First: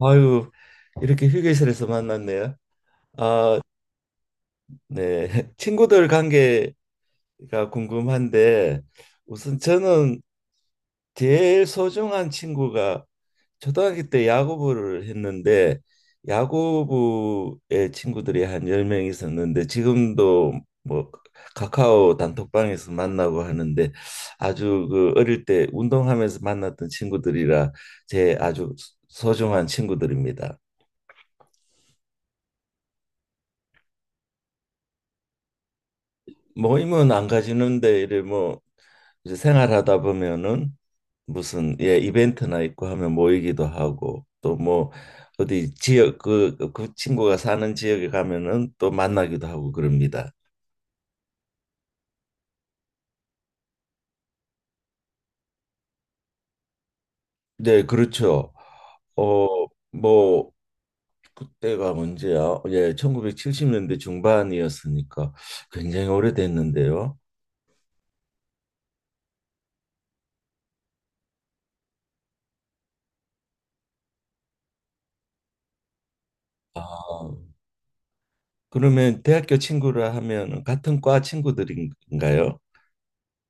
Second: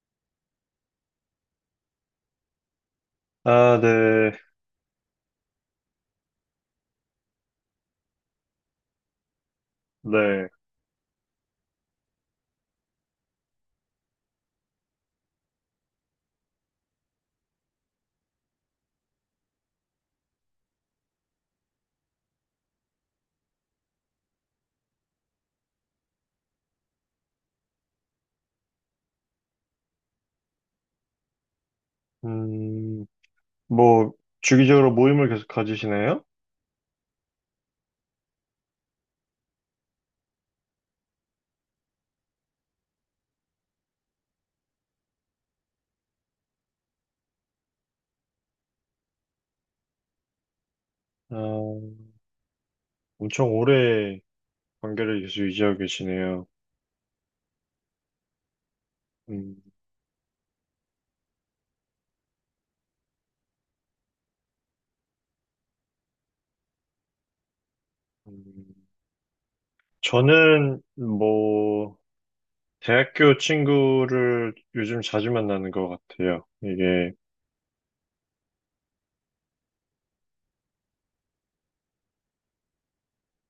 아유, 이렇게 휴게실에서 만났네요. 아, 아, 네, 네. 친구들 관계가 궁금한데, 우선 저는 네. 제일 소중한 친구가 초등학교 때 야구부를 했는데, 야구부의 친구들이 한 10명 있었는데, 지금도 뭐 카카오 단톡방에서 만나고 하는데, 아주 그 어릴 때 운동하면서 만났던 친구들이라 제 아주 소중한 친구들입니다. 음, 뭐, 주기적으로 모임을 계속 가지시나요? 모임은 안 가지는데 이래 뭐 이제 생활하다 보면은 무슨 예 이벤트나 있고 하면 모이기도 하고 또 뭐 어디 지역 그 친구가 사는 지역에 가면은 또 만나기도 하고 그럽니다. 아, 엄청 오래 관계를 계속 유지하고 계시네요. 네, 그렇죠. 음. 어 뭐 그때가 언제야? 예, 1970년대 중반이었으니까 굉장히 오래됐는데요. 음. 저는, 뭐, 대학교 친구를 요즘 자주 만나는 것 같아요. 아, 이게, 그러면 대학교 친구라 하면 같은 과 친구들인가요?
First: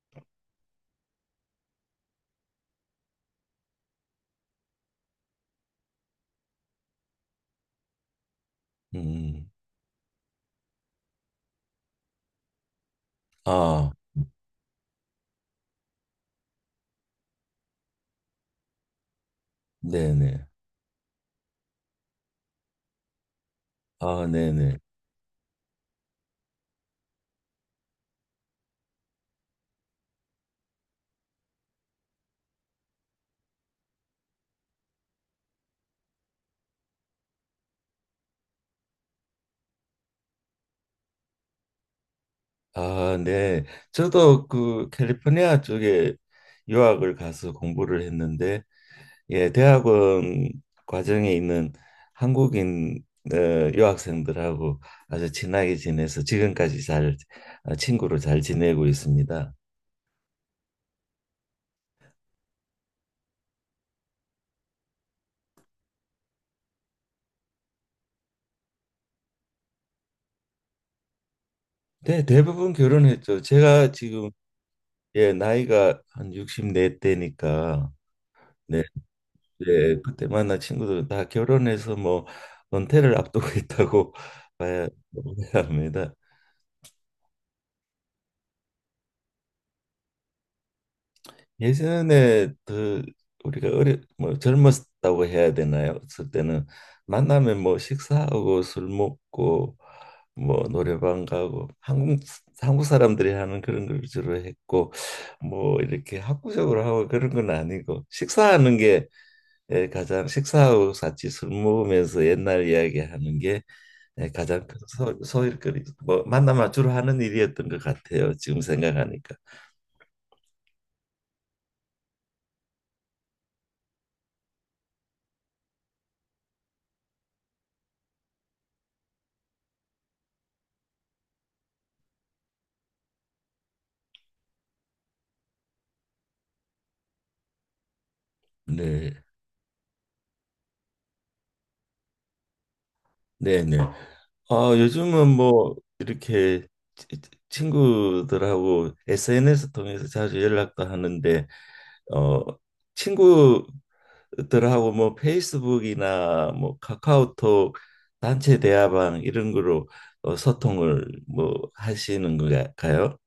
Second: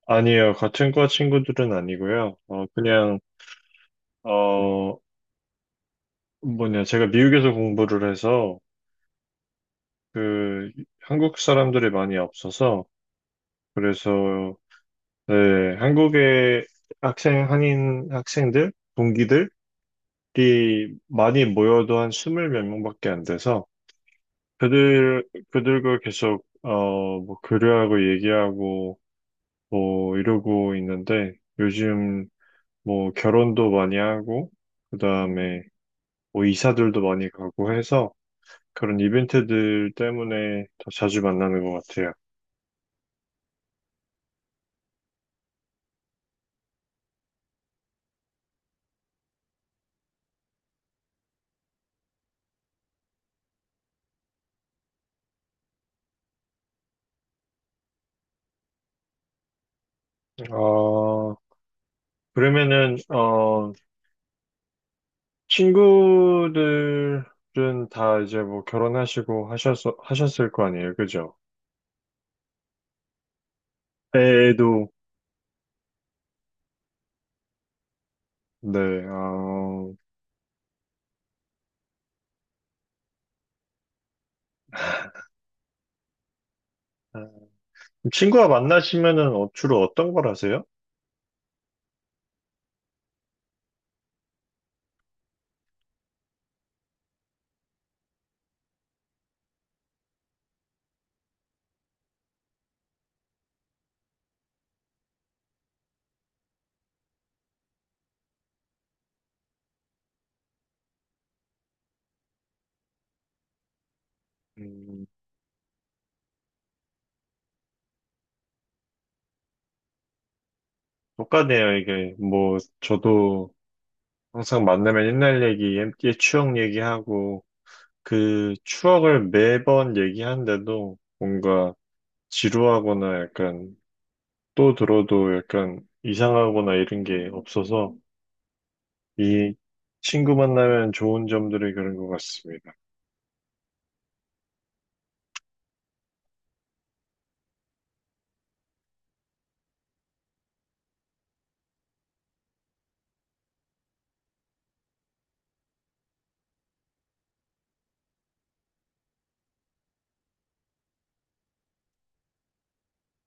아니에요. 같은 과 친구들은 아니고요. 그냥, 어, 뭐냐, 제가 미국에서 공부를 해서, 음. 그, 한국 사람들이 많이 없어서, 아, 그래서 네, 한국의 학생, 한인 학생들, 동기들이 네네. 많이 모여도 한 스물 몇 명밖에 안 돼서 아, 네네. 그들과 계속, 뭐, 교류하고 얘기하고, 뭐, 이러고 있는데 요즘 뭐, 결혼도 많이 하고, 그 다음에 뭐, 이사들도 많이 가고 해서 그런 이벤트들 때문에 더 자주 만나는 것 같아요. 아, 네. 저도 그 캘리포니아 쪽에 유학을 가서 공부를 했는데, 예, 대학원 과정에 있는 한국인 어, 유학생들하고 아주 친하게 지내서 지금까지 잘 친구로 잘 지내고 있습니다. 어, 그러면은, 친구들은 다 이제 뭐 결혼하시고 하셨을 거 아니에요, 그죠? 네, 대부분 결혼했죠. 제가 지금 애도, 예, 나이가 한 64대니까 네, 어, 예, 그때 만난 친구들은 다 결혼해서 뭐 은퇴를 앞두고 있다고 봐야, 봐야 합니다. 친구와 만나시면은 주로 어떤 걸 하세요? 예전에 그 우리가 어려 뭐 젊었다고 해야 되나요? 그 때는 만나면 뭐 식사하고 술 먹고 뭐 노래방 가고 한국 사람들이 하는 그런 걸 주로 했고 뭐 이렇게 학구적으로 하고 그런 건 아니고 식사하는 게 예, 가장 식사하고 같이 술 먹으면서 옛날 이야기하는 게 예, 가장 큰 음, 소일거리 뭐 만나면 주로 하는 일이었던 것 같아요. 지금 생각하니까. 똑같네요, 이게. 뭐, 저도 항상 만나면 옛날 얘기, 옛 추억 얘기하고, 그 추억을 매번 얘기하는데도 뭔가 지루하거나 약간 또 들어도 약간 이상하거나 이런 게 없어서 네, 이 친구 만나면 좋은 점들이 그런 것 같습니다. 네, 네. 아, 요즘은 뭐 이렇게 치- 친구들하고 SNS 통해서 자주 연락도 하는데 어 친구들하고 뭐 페이스북이나 뭐 카카오톡 단체 대화방 이런 거로 소통을 뭐 하시는 건가요?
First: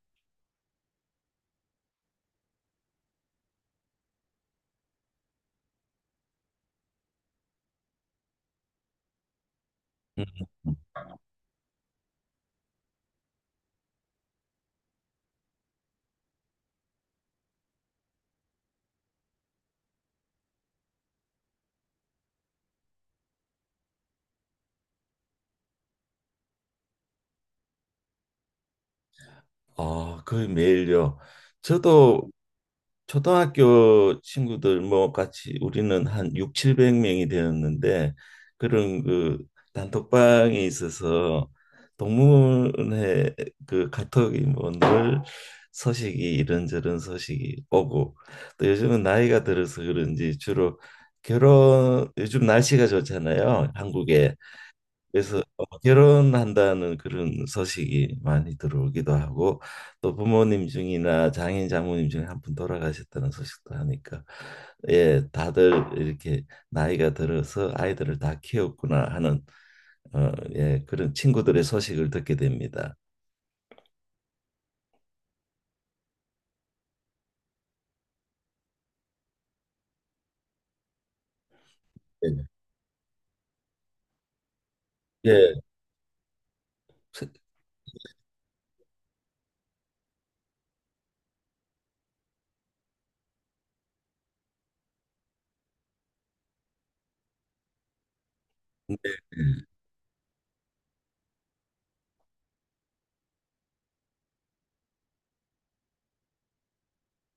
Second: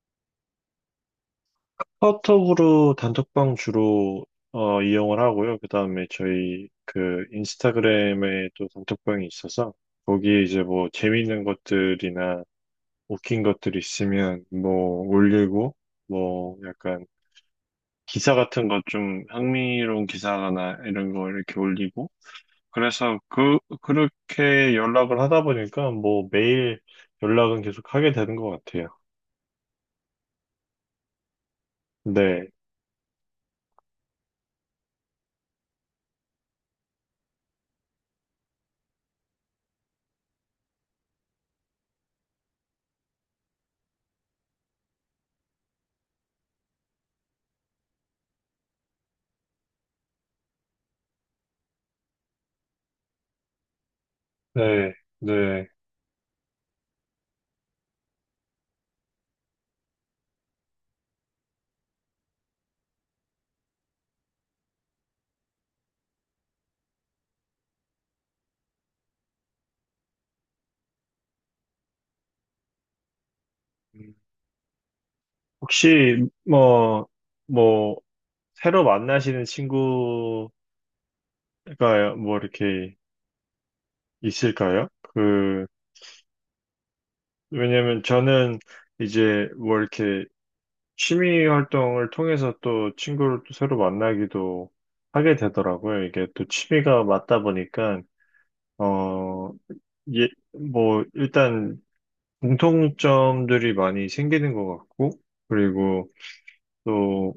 카톡으로 단톡방 주로 이용을 하고요. 그 다음에 저희 그 인스타그램에 또 단톡방이 있어서 음, 거기에 이제 음. 뭐 재밌는 것들이나 웃긴 것들 있으면 뭐 올리고 뭐 약간 기사 같은 것 좀 흥미로운 기사나 이런 거 이렇게 올리고 그래서 그렇게 연락을 하다 보니까 뭐 매일 연락은 계속 하게 되는 것 같아요. 아, 거의 매일요. 저도 네. 초등학교 친구들 뭐 같이 우리는 한 6, 700명이 되었는데 그런 그 단톡방에 있어서 동문회 그 카톡이 뭐 늘 소식이 이런저런 소식이 오고 또 요즘은 나이가 들어서 그런지 주로 결혼 요즘 날씨가 좋잖아요. 한국에. 네, 그래서 네. 결혼한다는 그런 소식이 많이 들어오기도 하고 또 부모님 중이나 장인 장모님 중에 한 분 돌아가셨다는 소식도 하니까 예 다들 이렇게 나이가 들어서 아이들을 다 키웠구나 하는 예 그런 친구들의 소식을 듣게 됩니다. 음. 혹시 뭐, 새로 만나시는 친구가 뭐 네네. 이렇게 있을까요? 예, 그, 세- 왜냐면 저는 이제 뭐 이렇게 취미 활동을 통해서 또 친구를 또 새로 만나기도 하게 되더라고요. 이게 또 취미가 맞다 보니까, 어, 예, 뭐, 일단 공통점들이 많이 생기는 것 같고, 그리고 또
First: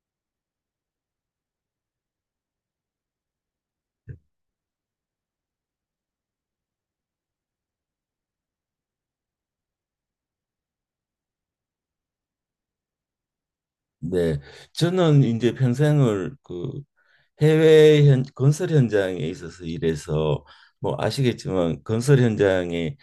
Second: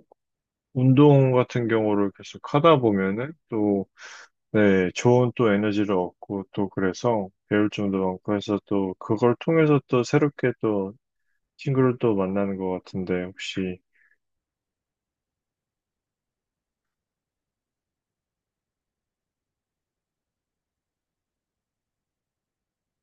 운동 같은 경우를 계속 하다 보면은 또, 네, 좋은 또 에너지를 얻고 또 그래서 배울 점도 많고 해서 또 그걸 통해서 또 새롭게 또 친구를 또 만나는 것 같은데 혹시, 네. 저는 이제 평생을 그 해외 건설 현장에 있어서 일해서 뭐 아시겠지만 건설 현장에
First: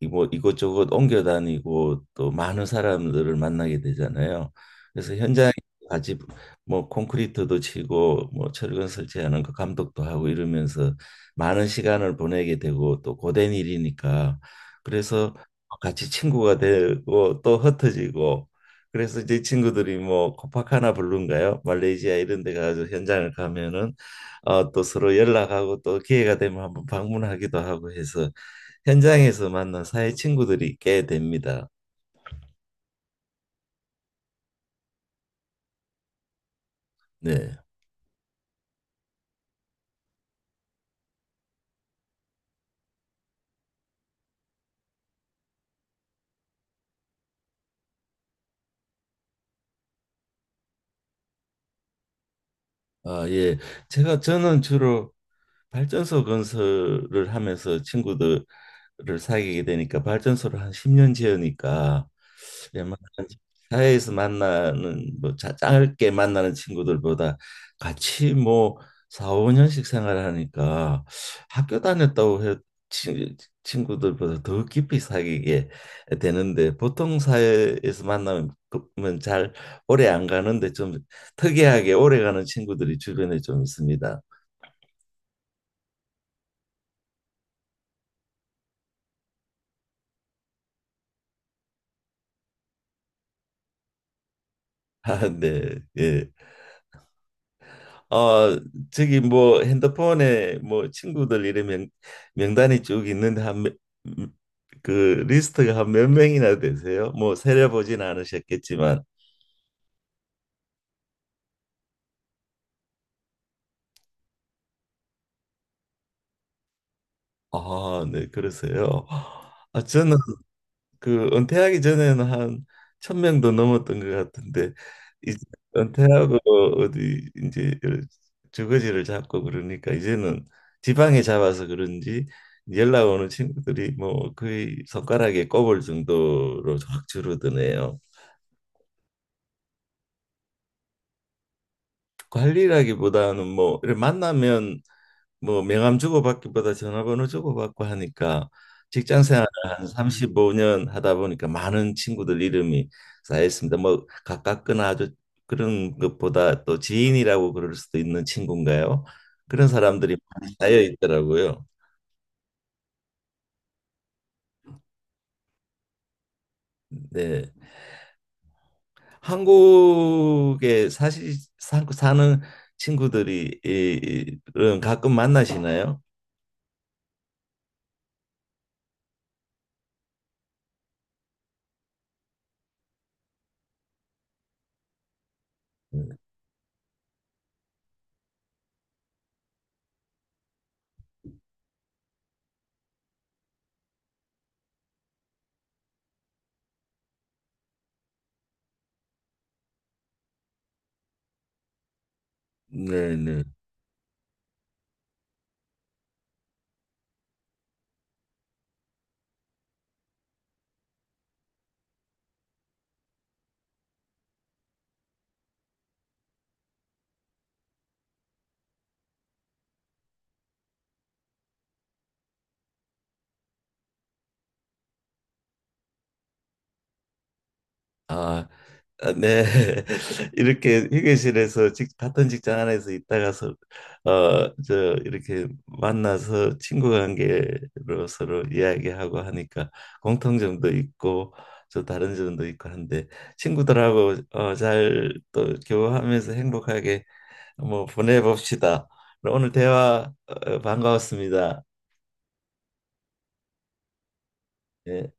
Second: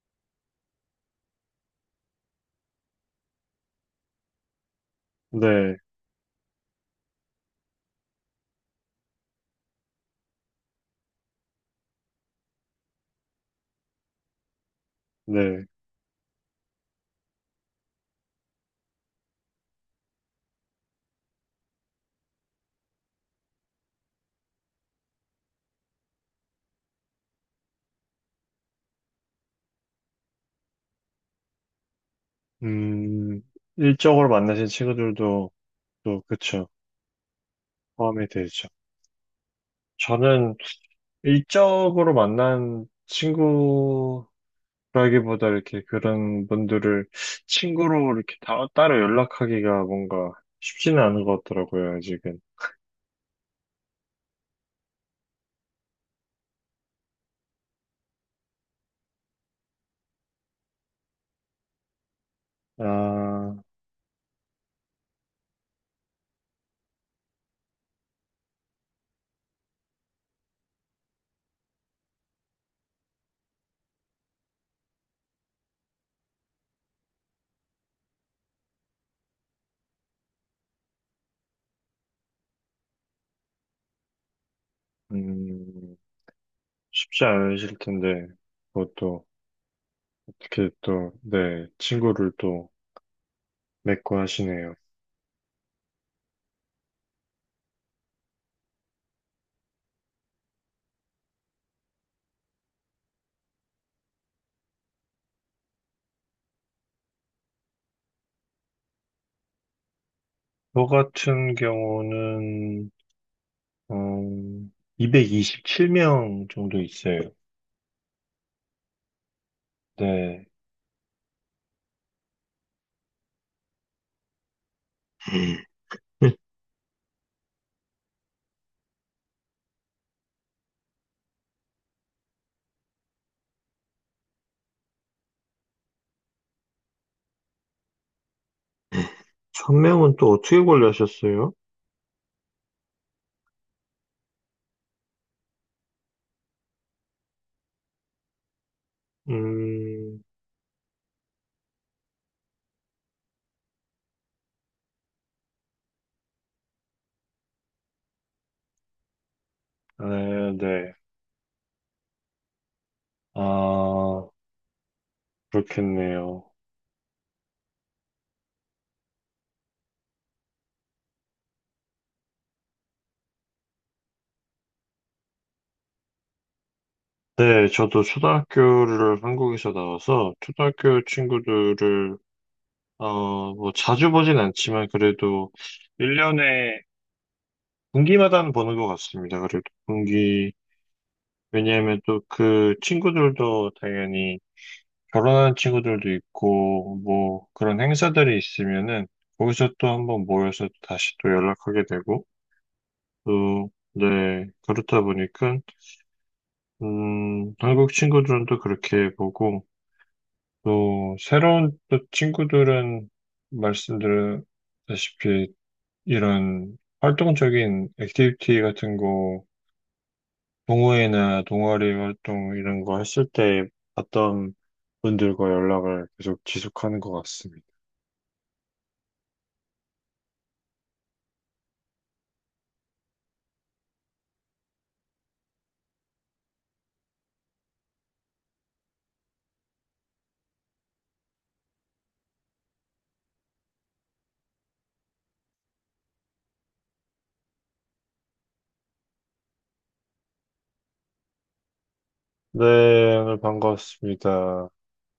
뭐 이곳저곳 옮겨 다니고 또 많은 사람들을 만나게 되잖아요. 그래서 현장에 네, 같이 뭐 콘크리트도 치고 뭐 철근 설치하는 그 감독도 하고 이러면서 많은 시간을 보내게 되고 또 고된 일이니까 그래서 네, 같이 친구가 되고 또 흩어지고 그래서 이제 친구들이 뭐 코파카나 블루인가요? 말레이시아 이런 데 가서 현장을 가면은 또 서로 연락하고 또 기회가 되면 한번 방문하기도 하고 해서 현장에서 만난 사회 친구들이 꽤 됩니다. 음, 일적으로 만나신 친구들도 또 그쵸, 네. 포함이 되죠. 저는 일적으로 만난 친구 그러기보다 이렇게 그런 분들을 친구로 이렇게 따로 연락하기가 뭔가 쉽지는 않은 것 같더라고요, 아직은. 아, 예. 제가 저는 주로 발전소 건설을 하면서 친구들을 사귀게 되니까 발전소를 한 10년 지으니까 웬만한 아, 사회에서 만나는 뭐 짧게 만나는 친구들보다 같이 뭐 4, 5년씩 생활하니까 학교 다녔다고 해 친- 친구들보다 더 깊이 사귀게 되는데 보통 사회에서 만나면 잘 오래 안 가는데 좀 특이하게 오래 가는 친구들이 주변에 좀 있습니다. 음, 쉽지 않으실 텐데, 그것도 어떻게 또, 네, 친구를 또 맺고 하시네요. 아, 네. 예. 어, 저기 뭐 핸드폰에 뭐 친구들 이름 명단이 쭉 있는데 한그 리스트가 한 몇 명이나 되세요? 뭐 세려보진 않으셨겠지만 저 같은 경우는, 음, 227명 정도 있어요. 아, 네. 그러세요. 아, 저는 네. 그 은퇴하기 전에는 한 천 명도 넘었던 것 같은데 이제 은퇴하고 어디 이제 주거지를 잡고 그러니까 이제는 지방에 잡아서 그런지 연락 오는 친구들이 뭐 거의 손가락에 꼽을 정도로 확 줄어드네요. 천명은또 어떻게 관리하셨어요? 관리라기보다는 뭐 이렇게 만나면 뭐 명함 주고받기보다 전화번호 주고받고 하니까 직장 생활을 한 음, 35년 하다 보니까 많은 친구들 이름이 쌓였습니다. 뭐 가깝거나 아주 그런 것보다 또 지인이라고 그럴 수도 있는 친구인가요? 그런 사람들이 네, 많이 쌓여 네. 있더라고요. 아, 그렇겠네요. 네. 한국에 사실 사는 친구들이 이런 가끔 만나시나요? 네, 저도 초등학교를 한국에서 나와서 초등학교 친구들을 어, 뭐 자주 보진 않지만 그래도 1년에 분기마다는 보는 것 같습니다. 그래도 분기 왜냐하면 또 그 친구들도 당연히 결혼한 친구들도 있고 뭐 그런 행사들이 있으면은 거기서 또 한번 모여서 다시 또 연락하게 되고 네, 네. 또 네, 그렇다 보니까 한국 친구들은 또 그렇게 보고 또 새로운 또 친구들은 말씀드렸다시피 이런 활동적인 액티비티 같은 거 동호회나 동아리 활동 이런 거 했을 때 봤던 분들과 연락을 계속 지속하는 것 같습니다. 아, 아, 네. 이렇게 휴게실에서 같은 직장 안에서 있다가서 저 이렇게 만나서 친구 관계로 서로 이야기하고 하니까 공통점도 있고 저 다른 점도 있고 한데 친구들하고 잘 또 교류하면서 행복하게 뭐 보내봅시다. 오늘 대화 반가웠습니다. 네, 오늘 반가웠습니다. 예.